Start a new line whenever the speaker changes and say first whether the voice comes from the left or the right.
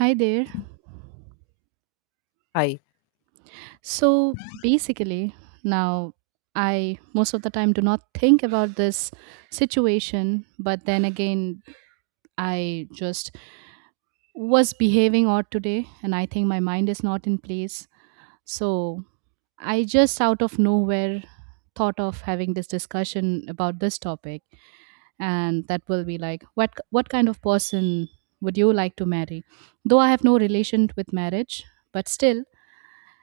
right: Hi there.
left: Hi.
right: So basically, now I most of the time do not think about this situation, but then again, I just was behaving odd today and I think my mind is not in place. So I just out of nowhere thought of having this discussion about this topic, and that will be like what kind of person would you like to marry? Though I have no relation with marriage, but still.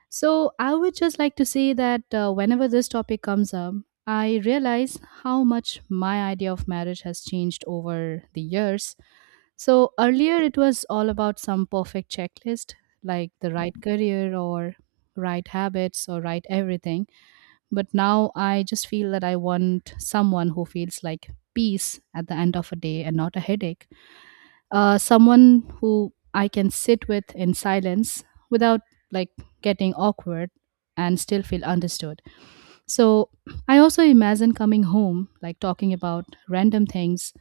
right: So, I would just like to say that whenever this topic comes up, I realize how much my idea of marriage has changed over the years. So, earlier it was all about some perfect checklist, like the right career or right habits or right everything. But now I just feel that I want someone who feels like peace at the end of a day and not a headache. Someone who I can sit with in silence without like getting awkward and still feel understood. So I also imagine coming home, like talking about random things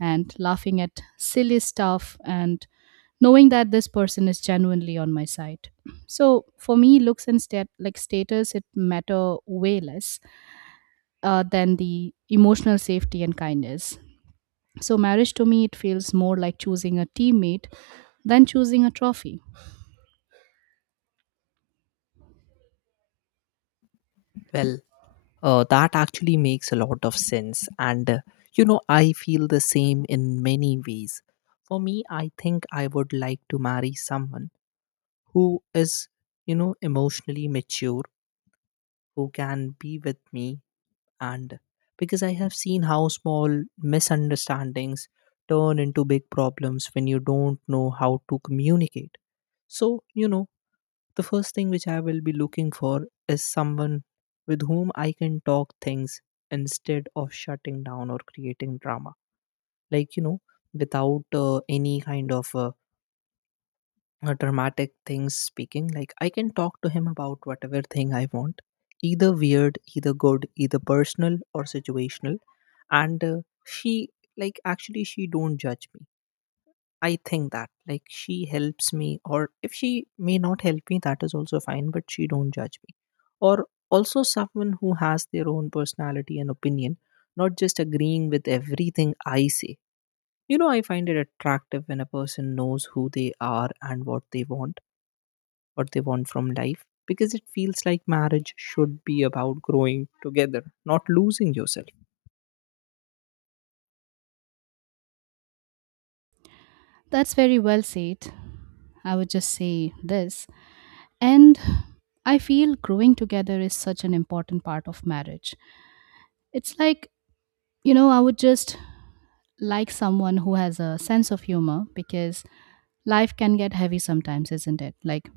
right: and laughing at silly stuff and knowing that this person is genuinely on my side. So for me, looks and like status, it matter way less, than the emotional safety and kindness. So, marriage to me, it feels more like choosing a teammate than choosing a trophy.
left: Well, that actually makes a lot of sense. And, I feel the same in many ways. For me, I think I would like to marry someone who is, emotionally mature, who can be with me. And because I have seen how small misunderstandings turn into big problems when you don't know how to communicate. So, the first thing which I will be looking for is someone with whom I can talk things instead of shutting down or creating drama. Like, without any kind of dramatic things speaking, like I can talk to him about whatever thing I want, either weird, either good, either personal or situational. And She, like, actually, she don't judge me. I think that like she helps me, or if she may not help me, that is also fine. But she don't judge me, or also someone who has their own personality and opinion, not just agreeing with everything I say. You know, I find it attractive when a person knows who they are and what they want from life, because it feels like marriage should be about growing together, not losing yourself.
right: That's very well said. I would just say this. And I feel growing together is such an important part of marriage. It's like, you know, I would just like someone who has a sense of humor because life can get heavy sometimes, isn't it? Like,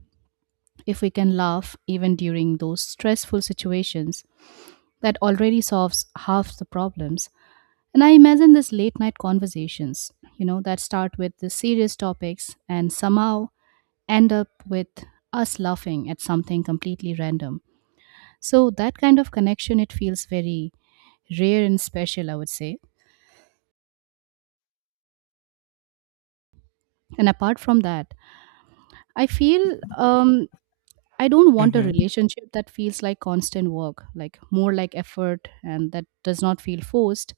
right: if we can laugh even during those stressful situations, that already solves half the problems. And I imagine these late night conversations, you know, that start with the serious topics and somehow end up with us laughing at something completely random. So that kind of connection, it feels very rare and special, I would say. And apart from that, I feel I don't want a
left: Mm-hmm.
right: relationship that feels like constant work, like more like effort and that does not feel forced.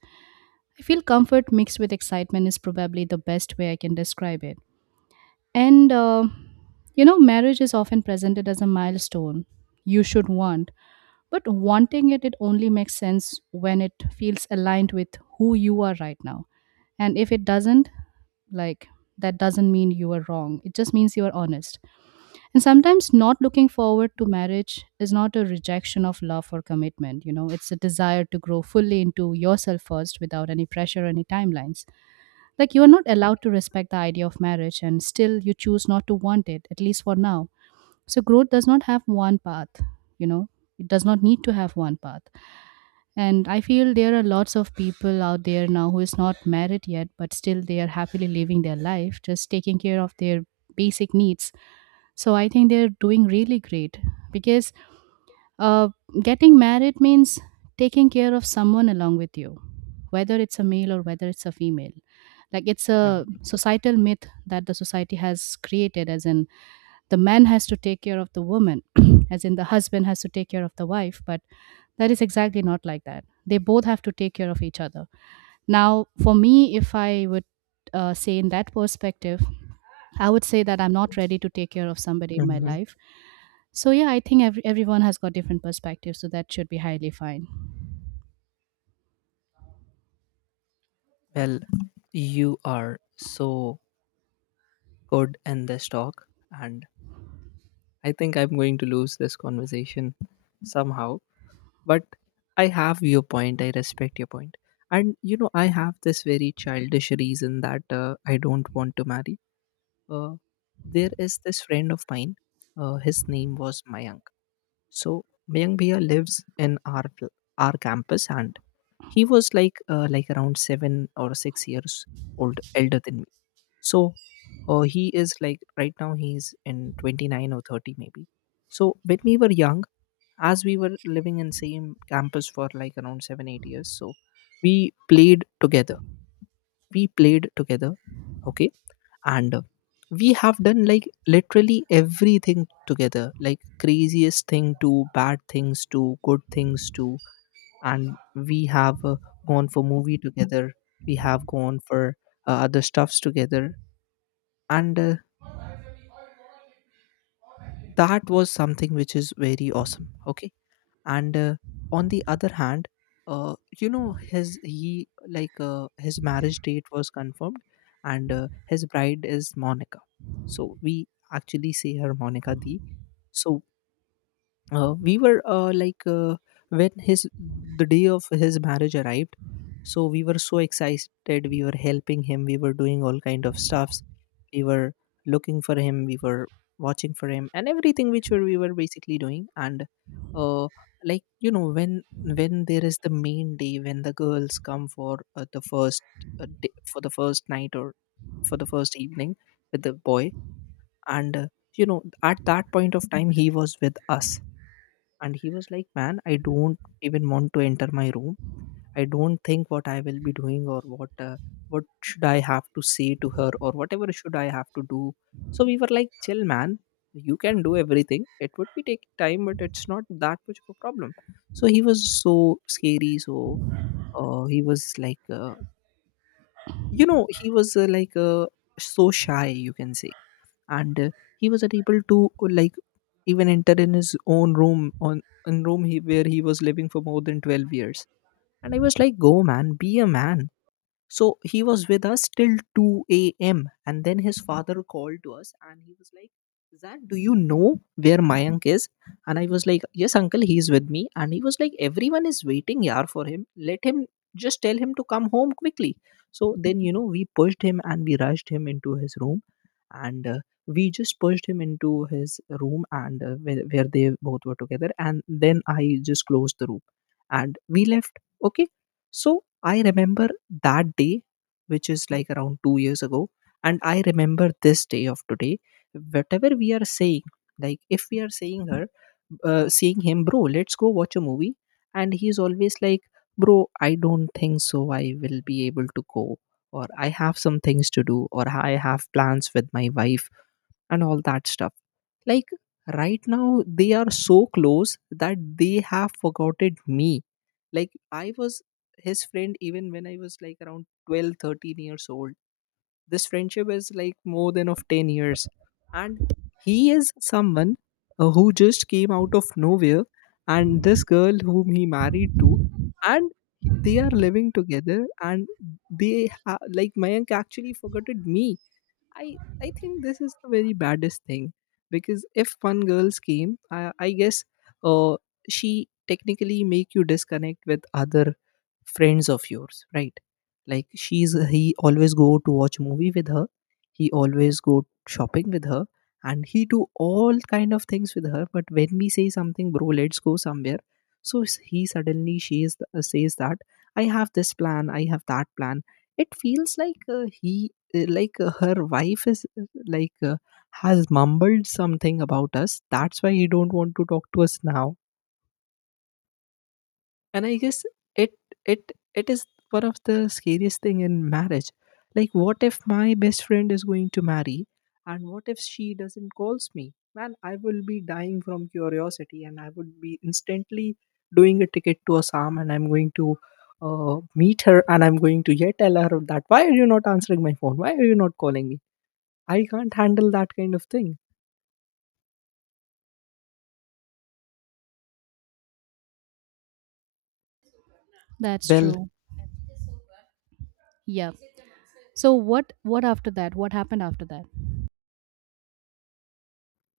right: I feel comfort mixed with excitement is probably the best way I can describe it. And, you know, marriage is often presented as a milestone you should want, but wanting it, it only makes sense when it feels aligned with who you are right now. And if it doesn't, like, that doesn't mean you are wrong. It just means you are honest. And sometimes not looking forward to marriage is not a rejection of love or commitment. You know, it's a desire to grow fully into yourself first without any pressure, any timelines. Like, you are not allowed to respect the idea of marriage, and still you choose not to want it, at least for now. So, growth does not have one path, you know, it does not need to have one path. And I feel there are lots of people out there now who is not married yet, but still they are happily living their life, just taking care of their basic needs. So I think they're doing really great because uh, getting married means taking care of someone along with you, whether it's a male or whether it's a female, like it's a
left: Mm-hmm.
right: societal myth that the society has created, as in the man has to take care of the woman as in the husband has to take care of the wife. But that is exactly not like that. They both have to take care of each other. Now for me, if I would say in that perspective, I would say that I'm not ready to take care of somebody in my
left: Mm-hmm.
right: life. So yeah, I think everyone has got different perspectives, so that should be highly fine.
left: Well, you are so could end this talk. And I think I'm going to lose this conversation somehow. But I have your point. I respect your point. And, you know, I have this very childish reason that I don't want to marry. Uh, there is this friend of mine. His name was Mayank. So, Mayank Bhaiya lives in our, our campus, and he was like around 7 or 6 years old elder than me. So he is like right now he's in 29 or 30 maybe. So when we were young, as we were living in same campus for like around 7 8 years, so we played together. We played together, okay, and we have done like literally everything together, like craziest thing to bad things to good things to, and we have gone for movie together. We have gone for other stuffs together, and that was something which is very awesome. Okay. and On the other hand, you know, his he like his marriage date was confirmed, and his bride is Monica. So we actually say her Monica D. So we were like when his the day of his marriage arrived, so we were so excited, we were helping him, we were doing all kind of stuffs, we were looking for him, we were watching for him and everything which were, we were basically doing. And uh, like, you know, when there is the main day when the girls come for the first day, for the first night or for the first evening with the boy, and you know, at that point of time he was with us. And he was like, "Man, I don't even want to enter my room. I don't think what I will be doing or what should I have to say to her or whatever should I have to do." So we were like, "Chill, man. You can do everything. It would be taking time, but it's not that much of a problem." So he was so scary. So he was like, you know, he was like so shy, you can say. And he was able to like even enter in his own room on in room he, where he was living for more than 12 years. And I was like, "Go, man, be a man." So he was with us till 2 a.m. And then his father called to us and he was like, "Zach, do you know where Mayank is?" And I was like, "Yes, uncle, he's with me." And he was like, "Everyone is waiting yar for him. Let him just tell him to come home quickly." So then, you know, we pushed him and we rushed him into his room. And we just pushed him into his room and where they both were together. And then I just closed the room and we left. Okay. So I remember that day, which is like around 2 years ago, and I remember this day of today. Whatever we are saying, like if we are saying her, seeing him, "Bro, let's go watch a movie," and he's always like, "Bro, I don't think so. I will be able to go, or I have some things to do, or I have plans with my wife," and all that stuff. Like right now, they are so close that they have forgotten me. Like I was his friend even when I was like around 12, 13 years old. This friendship is like more than of 10 years. And he is someone who just came out of nowhere, and this girl whom he married to, and they are living together, and like Mayank actually forgot me. I think this is the very baddest thing, because if one girl scheme, I guess uh, she technically make you disconnect with other friends of yours, right? Like she's he always go to watch movie with her, he always go shopping with her, and he do all kind of things with her. But when we say something, "Bro, let's go somewhere," so he suddenly she is, says that, "I have this plan, I have that plan." It feels like he like her wife is has mumbled something about us, that's why he don't want to talk to us now. And I guess it it is one of the scariest thing in marriage. Like what if my best friend is going to marry, and what if she doesn't calls me? Man, I will be dying from curiosity, and I would be instantly doing a ticket to Assam, and I'm going to meet her, and I'm going to yet tell her that why are you not answering my phone, why are you not calling me. I can't handle that kind of thing.
right: That's
left: Well,
right: true. Yeah, so what after that? What happened after that?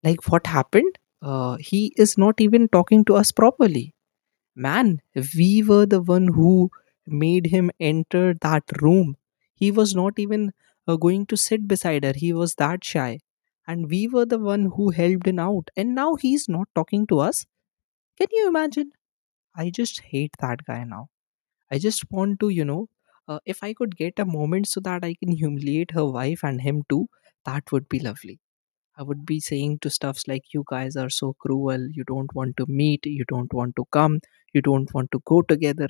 left: like what happened? He is not even talking to us properly. Man, we were the one who made him enter that room. He was not even going to sit beside her. He was that shy. And we were the one who helped him out. And now he's not talking to us. Can you imagine? I just hate that guy now. I just want to, you know, if I could get a moment so that I can humiliate her wife and him too, that would be lovely. I would be saying to stuffs like, "You guys are so cruel, you don't want to meet, you don't want to come, you don't want to go together."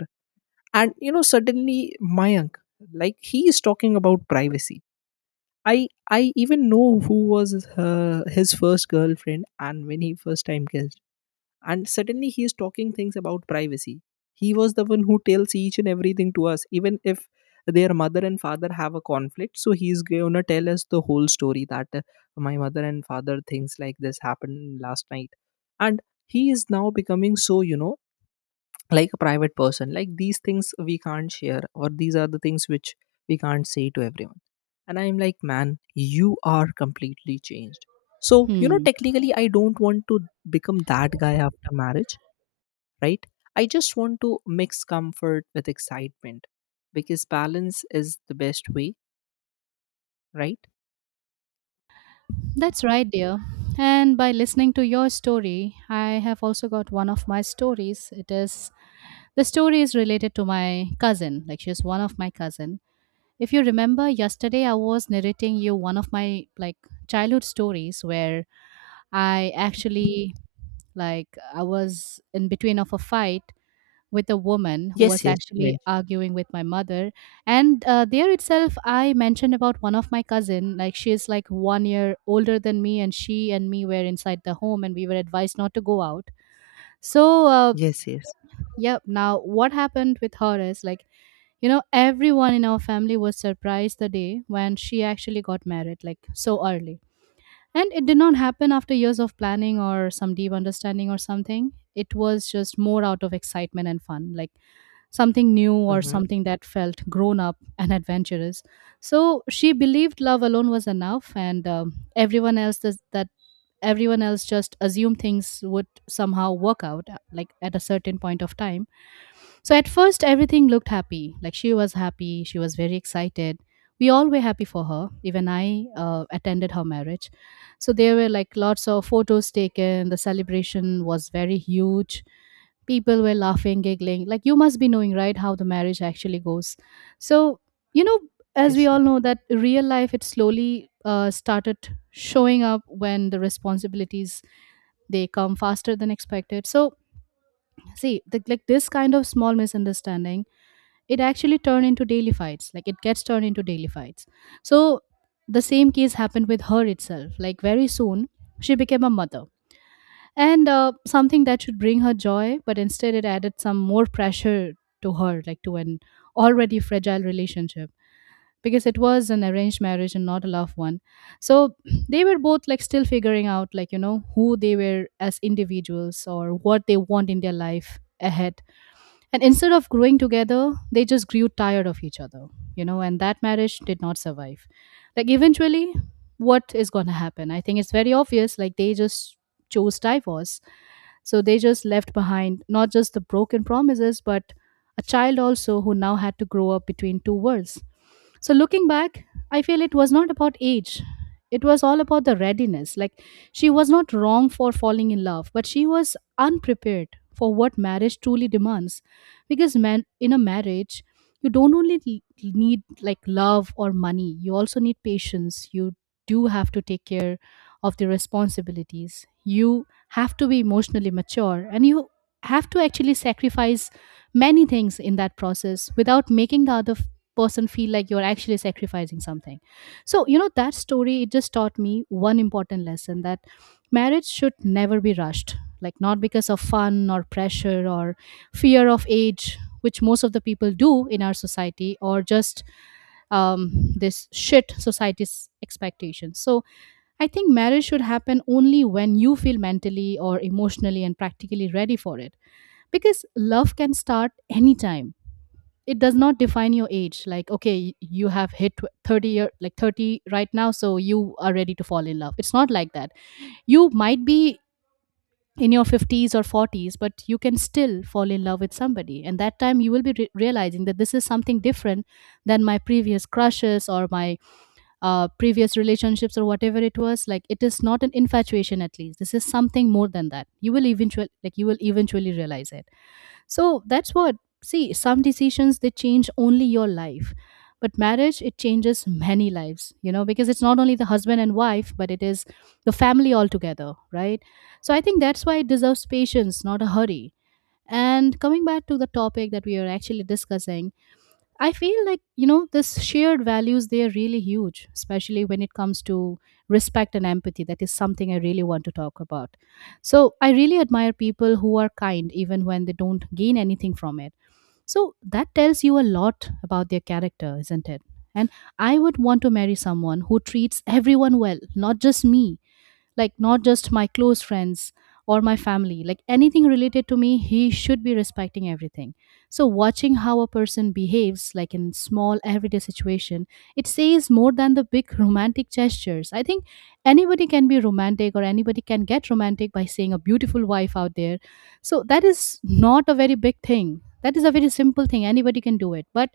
left: And you know, suddenly Mayank, like he is talking about privacy. I even know who was his first girlfriend and when he first time kissed, and suddenly he is talking things about privacy. He was the one who tells each and everything to us, even if their mother and father have a conflict, so he's gonna tell us the whole story that my mother and father things like this happened last night. And he is now becoming so, you know, like a private person, like these things we can't share, or these are the things which we can't say to everyone. And I'm like, "Man, you are completely changed." So you know,
right: Hmm.
left: technically I don't want to become that guy after marriage, right? I just want to mix comfort with excitement because balance is the best way, right?
right: That's right, dear. And by listening to your story, I have also got one of my stories. It is, the story is related to my cousin. Like she is one of my cousin. If you remember yesterday I was narrating you one of my like childhood stories where I actually, like, I was in between of a fight with a woman who
left: Yes,
right: was
left: yes, you
right: actually
left: mentioned.
right: arguing with my mother, and there itself I mentioned about one of my cousin. Like she is like 1 year older than me, and she and me were inside the home and we were advised not to go out. So
left: Yes, yes.
right: yeah, now what happened with her is like, you know, everyone in our family was surprised the day when she actually got married, like so early. And it did not happen after years of planning or some deep understanding or something. It was just more out of excitement and fun, like something new or
left: Mm-hmm.
right: something that felt grown up and adventurous. So she believed love alone was enough, and everyone else does, that everyone else just assumed things would somehow work out, like at a certain point of time. So at first, everything looked happy. Like she was happy, she was very excited. We all were happy for her. Even I attended her marriage, so there were like lots of photos taken. The celebration was very huge. People were laughing, giggling. Like you must be knowing, right, how the marriage actually goes. So, you know, as we
left: Yes, yes.
right: all know, that real life, it slowly started showing up when the responsibilities, they come faster than expected. So see the, like this kind of small misunderstanding, it actually turned into daily fights, like it gets turned into daily fights. So the same case happened with her itself. Like very soon she became a mother, and something that should bring her joy, but instead it added some more pressure to her, like to an already fragile relationship, because it was an arranged marriage and not a loved one. So they were both like still figuring out, like, you know, who they were as individuals or what they want in their life ahead. And instead of growing together, they just grew tired of each other, you know, and that marriage did not survive. Like, eventually, what is going to happen? I think it's very obvious. Like, they just chose divorce. So they just left behind not just the broken promises, but a child also who now had to grow up between two worlds. So looking back, I feel it was not about age. It was all about the readiness. Like she was not wrong for falling in love, but she was unprepared for what marriage truly demands. Because man, in a marriage you don't only need like love or money, you also need patience, you do have to take care of the responsibilities, you have to be emotionally mature, and you have to actually sacrifice many things in that process without making the other person feel like you're actually sacrificing something. So you know, that story, it just taught me one important lesson, that marriage should never be rushed, like not because of fun or pressure or fear of age, which most of the people do in our society, or just this shit society's expectations. So I think marriage should happen only when you feel mentally or emotionally and practically ready for it. Because love can start anytime. It does not define your age. Like, okay, you have hit 30-year, like 30 right now, so you are ready to fall in love. It's not like that. You might be in your 50s or 40s but you can still fall in love with somebody, and that time you will be realizing that this is something different than my previous crushes or my previous relationships or whatever it was. Like it is not an infatuation, at least this is something more than that, you will eventually, like, you will eventually realize it. So that's what. See, some decisions they change only your life, but marriage it changes many lives, you know, because it's not only the husband and wife, but it is the family altogether, right? So I think that's why it deserves patience, not a hurry. And coming back to the topic that we are actually discussing, I feel like, you know, this shared values, they are really huge, especially when it comes to respect and empathy. That is something I really want to talk about. So I really admire people who are kind even when they don't gain anything from it. So that tells you a lot about their character, isn't it? And I would want to marry someone who treats everyone well, not just me, like not just my close friends or my family. Like anything related to me, he should be respecting everything. So watching how a person behaves, like in small everyday situation, it says more than the big romantic gestures. I think anybody can be romantic, or anybody can get romantic by seeing a beautiful wife out there. So that is not a very big thing, that is a very simple thing, anybody can do it. But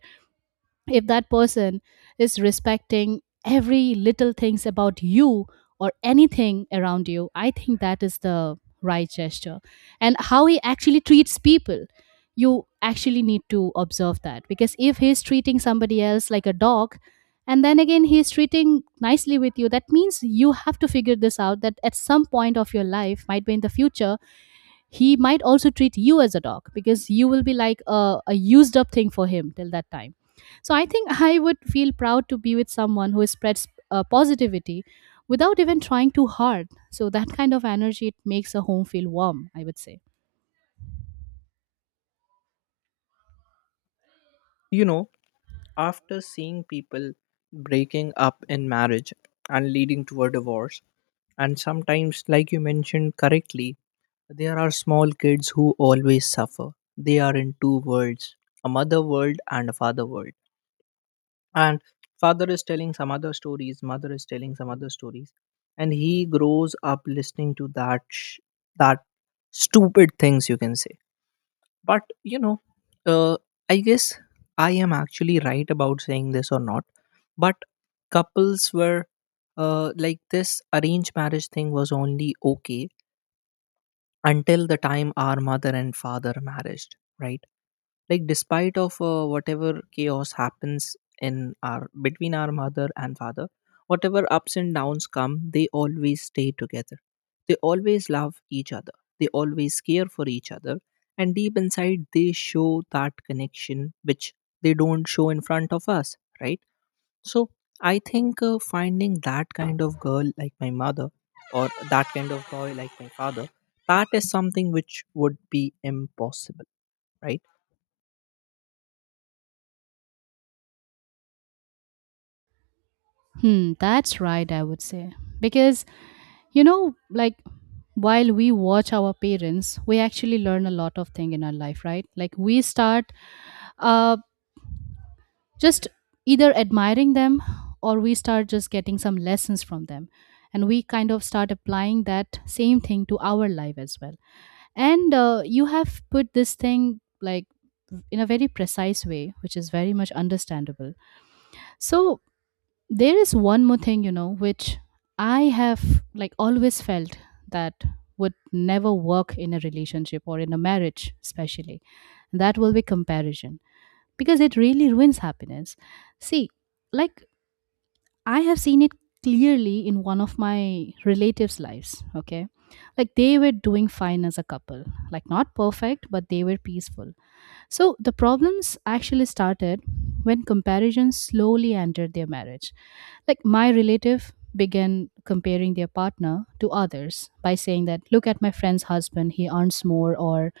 right: if that person is respecting every little things about you or anything around you, I think that is the right gesture. And how he actually treats people, you actually need to observe that. Because if he's treating somebody else like a dog and then again he's treating nicely with you, that means you have to figure this out, that at some point of your life, might be in the future, he might also treat you as a dog, because you will be like a used up thing for him till that time. So I think I would feel proud to be with someone who spreads positivity without even trying too hard. So that kind of energy, it makes a home feel warm, I would say.
left: You know, after seeing people breaking up in marriage and leading to a divorce, and sometimes, like you mentioned correctly, there are small kids who always suffer. They are in two worlds, a mother world and a father world. And father is telling some other stories, mother is telling some other stories, and he grows up listening to that that stupid things, you can say. But you know, uh, I guess I am actually right about saying this or not, but couples were like this arranged marriage thing was only okay until the time our mother and father married, right? Like despite of whatever chaos happens in our between our mother and father, whatever ups and downs come, they always stay together, they always love each other, they always care for each other, and deep inside they show that connection which they don't show in front of us, right? So I think finding that kind of girl like my mother, or that kind of boy like my father, that is something which would be impossible, right?
right: Hmm, that's right, I would say. Because, you know, like while we watch our parents, we actually learn a lot of thing in our life, right? Like we start uh just either admiring them or we start just getting some lessons from them, and we kind of start applying that same thing to our life as well. And you have put this thing like in a very precise way, which is very much understandable. So there is one more thing, you know, which I have like always felt that would never work in a relationship or in a marriage especially. That will be comparison, because it really ruins happiness. See, like I have seen it clearly in one of my relatives' lives. Okay. Like they were doing fine as a couple, like not perfect, but they were peaceful. So the problems actually started when comparison slowly entered their marriage. Like my relative began comparing their partner to others by saying that, look at my friend's husband, he earns more. Or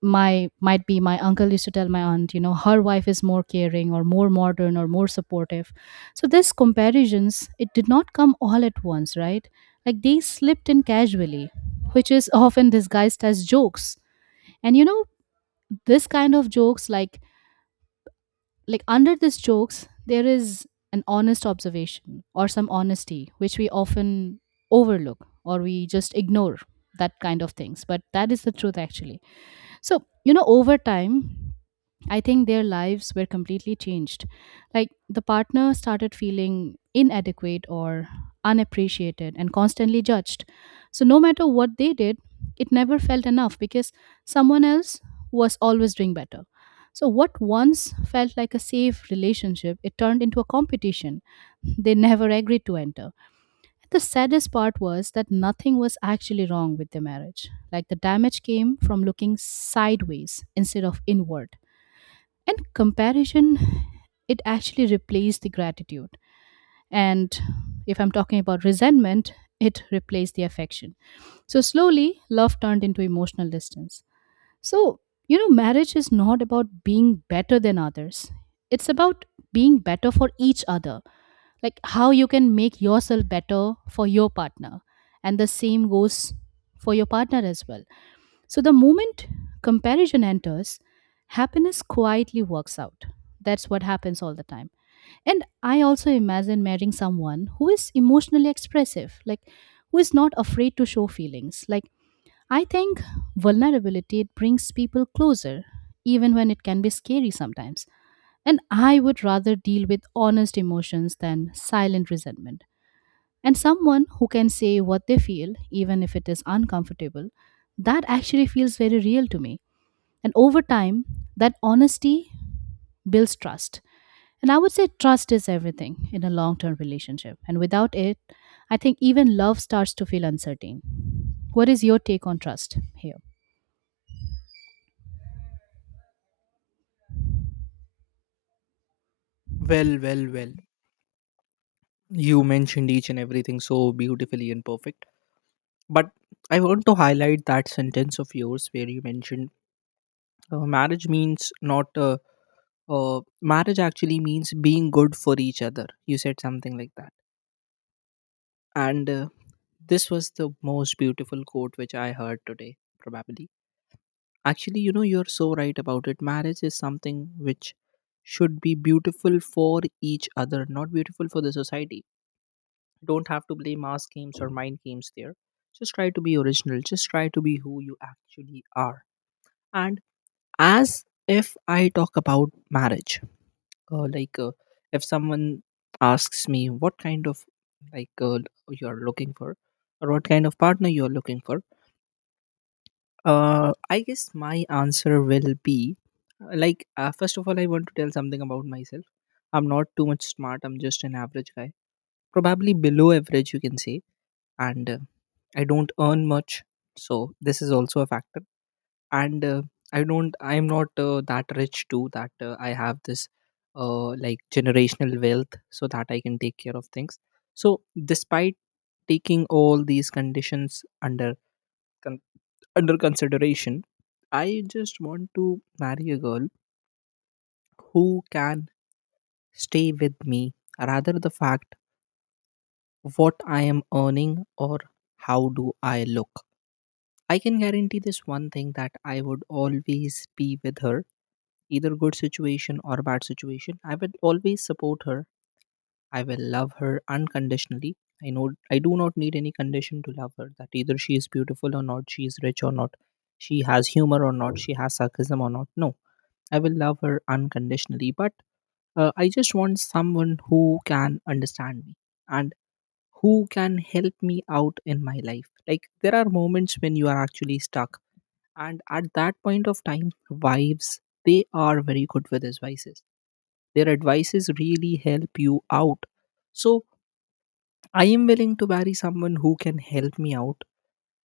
right: my, might be my uncle used to tell my aunt, you know, her wife is more caring or more modern or more supportive. So this comparisons, it did not come all at once, right? Like they slipped in casually, which is often disguised as jokes. And, you know, this kind of jokes, like under these jokes there is an honest observation or some honesty which we often overlook or we just ignore, that kind of things. But that is the truth actually. So, you know, over time I think their lives were completely changed. Like the partner started feeling inadequate or unappreciated and constantly judged. So, no matter what they did, it never felt enough, because someone else was always doing better. So, what once felt like a safe relationship, it turned into a competition they never agreed to enter. The saddest part was that nothing was actually wrong with their marriage. Like the damage came from looking sideways instead of inward. And comparison, it actually replaced the gratitude. And if I'm talking about resentment, it replaced the affection. So slowly love turned into emotional distance. So, you know, marriage is not about being better than others, it's about being better for each other. Like how you can make yourself better for your partner, and the same goes for your partner as well. So the moment comparison enters, happiness quietly works out. That's what happens all the time. And I also imagine marrying someone who is emotionally expressive, like who is not afraid to show feelings. Like I think vulnerability, it brings people closer, even when it can be scary sometimes. And I would rather deal with honest emotions than silent resentment. And someone who can say what they feel, even if it is uncomfortable, that actually feels very real to me. And over time, that honesty builds trust. And I would say trust is everything in a long term relationship. And without it, I think even love starts to feel uncertain. What is your take on trust here?
left: Well, well, well. You mentioned each and everything so beautifully and perfect. But I want to highlight that sentence of yours where you mentioned marriage means not, marriage actually means being good for each other. You said something like that. And this was the most beautiful quote which I heard today, probably. Actually, you know, you're so right about it. Marriage is something which should be beautiful for each other, not beautiful for the society. Don't have to play mass games or mind games there, just try to be original, just try to be who you actually are. And as if I talk about marriage, uh, like uh, if someone asks me what kind of, like uh, you are looking for, or what kind of partner you are looking for, I guess my answer will be, first of all I want to tell something about myself. I'm not too much smart, I'm just an average guy, probably below average you can say. And I don't earn much, so this is also a factor. And I am not that rich too, that I have this generational wealth so that I can take care of things. So despite taking all these conditions under con- under consideration, I just want to marry a girl who can stay with me, rather the fact what I am earning or how do I look. I can guarantee this one thing, that I would always be with her, either good situation or bad situation. I will always support her. I will love her unconditionally. I know I do not need any condition to love her, that either she is beautiful or not, she is rich or not, she has humor or not, she has sarcasm or not. No, I will love her unconditionally. But I just want someone who can understand me and who can help me out in my life. Like there are moments when you are actually stuck, and at that point of time, wives, they are very good with advices. Their advices really help you out. So I am willing to marry someone who can help me out,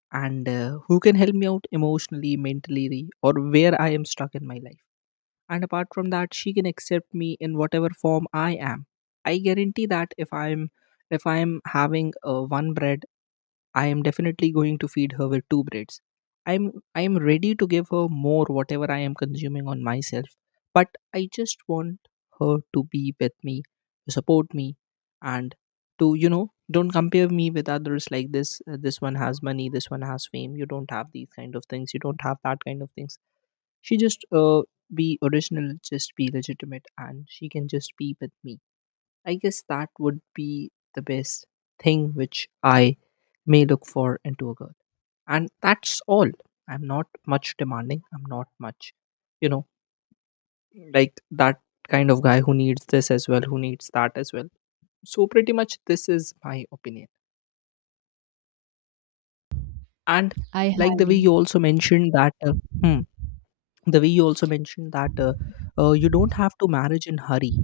left: and who can help me out emotionally, mentally, or where I am stuck in my life. And apart from that, she can accept me in whatever form I am. I guarantee that if I'm having one bread, I am definitely going to feed her with two breads. I am ready to give her more whatever I am consuming on myself, but I just want her to be with me, to support me, and to, you know, don't compare me with others like this. This one has money, this one has fame. You don't have these kind of things. You don't have that kind of things. She just be original, just be legitimate, and she can just be with me. I guess that would be the best thing which I may look for into a girl. And that's all. I'm not much demanding. I'm not much, you know, like that kind of guy who needs this as well, who needs that as well. So, pretty much, this is my opinion. And
right: I
left: like the way you
right: highly,
left: also mentioned that, hmm, the way you also mentioned that you don't have to marriage in hurry,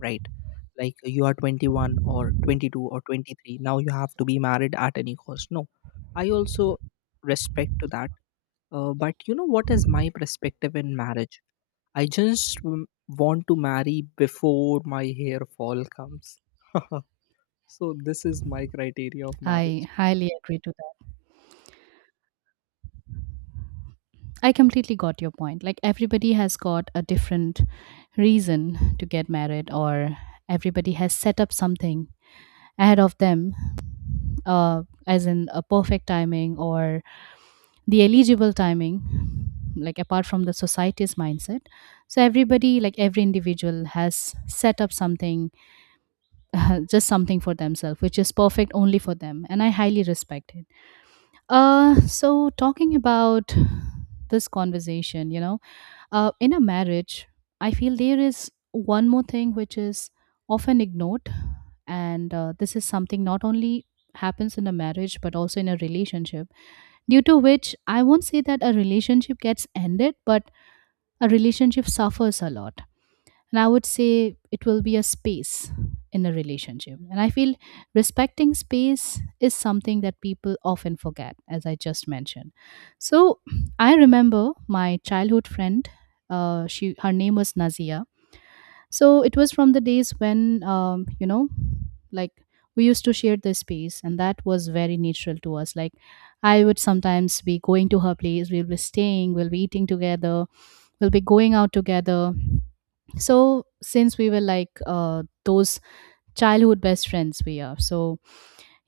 left: right? Like you are 21 or 22 or 23. Now you have to be married at any cost. No, I also respect to that. But you know what is my perspective in marriage? I just want to marry before my hair fall comes. So this is my criteria of marriage.
right: I highly agree to that. I completely got your point. Like everybody has got a different reason to get married, or everybody has set up something ahead of them, as in a perfect timing or the eligible timing, like apart from the society's mindset. So everybody, like every individual has set up something just something for themselves which is perfect only for them, and I highly respect it. So talking about this conversation, you know, in a marriage, I feel there is one more thing which is often ignored. And this is something not only happens in a marriage but also in a relationship, due to which I won't say that a relationship gets ended, but a relationship suffers a lot. And I would say it will be a space in a relationship. And I feel respecting space is something that people often forget, as I just mentioned. So I remember my childhood friend, she, her name was Nazia. So it was from the days when, you know, like we used to share the space, and that was very natural to us. Like I would sometimes be going to her place, we'll be staying, we'll be eating together, we'll be going out together. So since we were like those childhood best friends we are, so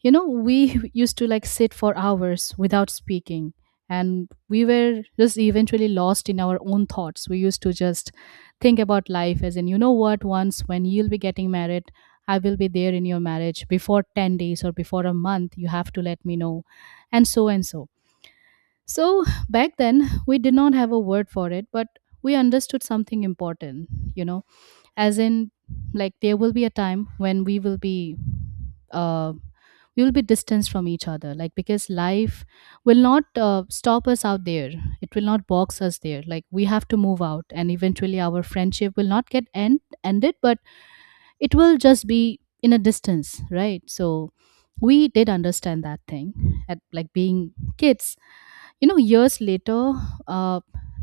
right: you know we used to like sit for hours without speaking, and we were just eventually lost in our own thoughts. We used to just think about life, as in, you know what, once when you'll be getting married, I will be there in your marriage before 10 days or before a month, you have to let me know, and so and so. So back then we did not have a word for it, but we understood something important, you know, as in like there will be a time when uh, we will be distanced from each other, like because life will not stop us out there, it will not box us there. Like we have to move out, and eventually our friendship will not get ended, but it will just be in a distance, right? So we did understand that thing at, like, being kids, you know. Years later, uh,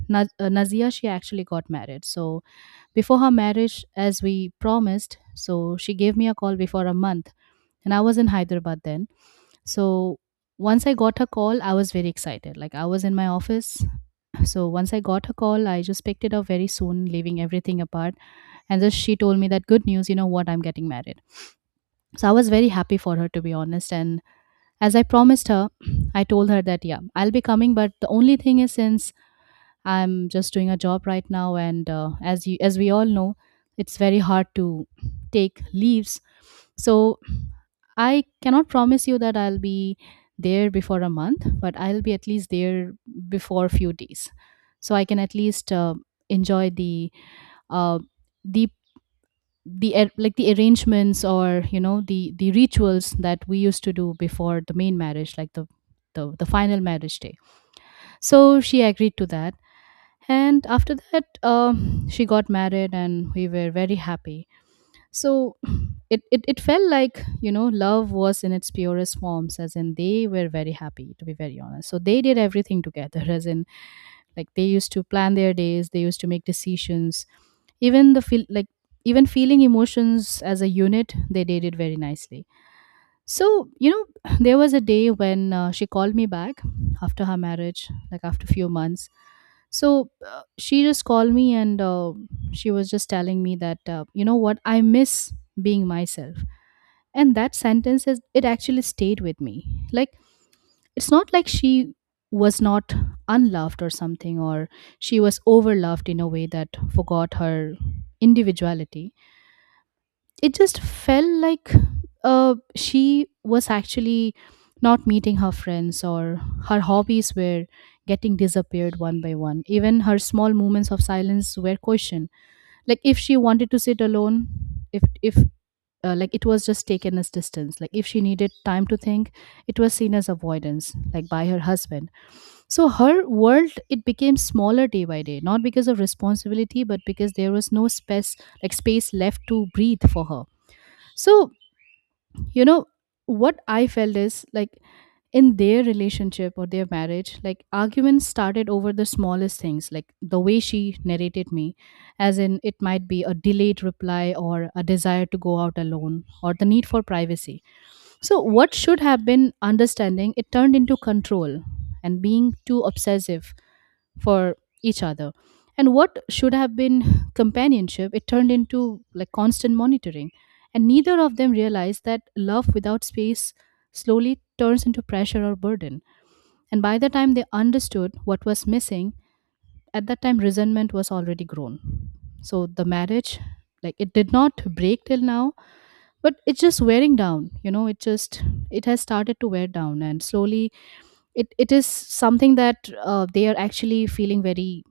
right: nazia she actually got married. So before her marriage, as we promised, so she gave me a call before a month, and I was in Hyderabad then. So once I got her call, I was very excited. Like I was in my office. So once I got her call, I just picked it up very soon, leaving everything apart. And just she told me that good news, you know what, I'm getting married. So I was very happy for her, to be honest. And as I promised her, I told her that yeah, I'll be coming, but the only thing is, since I'm just doing a job right now, and as you as we all know, it's very hard to take leaves. So I cannot promise you that I'll be there before a month, but I'll be at least there before a few days, so I can at least enjoy the uh, the like the arrangements, or you know the rituals that we used to do before the main marriage, like the the final marriage day. So she agreed to that. And after that, she got married and we were very happy. So it felt like, you know, love was in its purest forms, as in they were very happy, to be very honest. So they did everything together, as in like they used to plan their days, they used to make decisions. Even the feel like Even feeling emotions as a unit, they did it very nicely. So, you know, there was a day when she called me back after her marriage, like after few months. So she just called me, and she was just telling me that, you know what, I miss being myself. And that sentence is, it actually stayed with me. Like, it's not like she was not unloved or something, or she was overloved in a way that forgot her individuality. It just felt like she was actually not meeting her friends, or her hobbies were getting disappeared one by one. Even her small moments of silence were questioned. Like if she wanted to sit alone, if like it was just taken as distance. Like if she needed time to think, it was seen as avoidance, like by her husband. So her world, it became smaller day by day, not because of responsibility, but because there was no space, like space left to breathe for her. So, you know, what I felt is like, in their relationship or their marriage, like arguments started over the smallest things, like the way she narrated me, as in it might be a delayed reply or a desire to go out alone or the need for privacy. So what should have been understanding, it turned into control and being too obsessive for each other. And what should have been companionship, it turned into like constant monitoring. And neither of them realized that love without space slowly turns into pressure or burden. And by the time they understood what was missing, at that time resentment was already grown. So the marriage, like it did not break till now, but it's just wearing down. You know, it just, it has started to wear down, and slowly it is something that they are actually feeling very,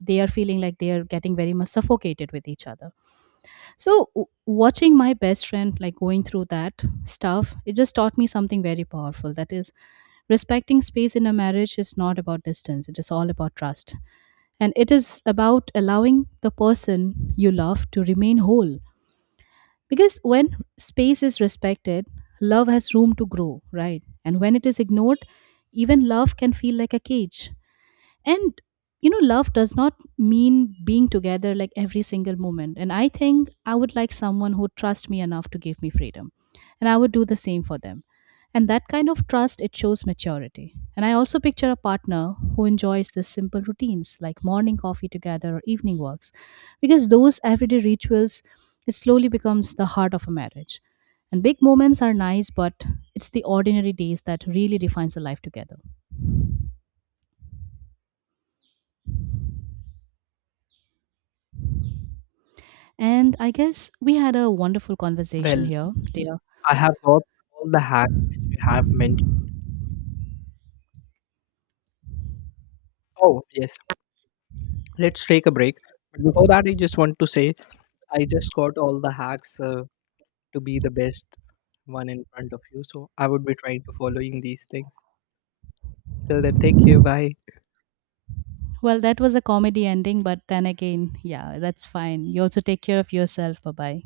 right: they are feeling like they are getting very much suffocated with each other. So watching my best friend like going through that stuff, it just taught me something very powerful, that is, respecting space in a marriage is not about distance, it is all about trust. And it is about allowing the person you love to remain whole. Because when space is respected, love has room to grow, right? And when it is ignored, even love can feel like a cage. And, you know, love does not mean being together like every single moment. And I think I would like someone who trusts me enough to give me freedom, and I would do the same for them. And that kind of trust, it shows maturity. And I also picture a partner who enjoys the simple routines, like morning coffee together or evening walks, because those everyday rituals, it slowly becomes the heart of a marriage. And big moments are nice, but it's the ordinary days that really defines a life together. And I guess we had a wonderful conversation
left: Well,
right: here, dear.
left: I have got all the hacks which you have mentioned. Oh, yes. Let's take a break. But before that, I just want to say I just got all the hacks to be the best one in front of you. So I would be trying to following these things. Till then, take care. Bye.
right: Well, that was a comedy ending, but then again, yeah, that's fine. You also take care of yourself. Bye bye.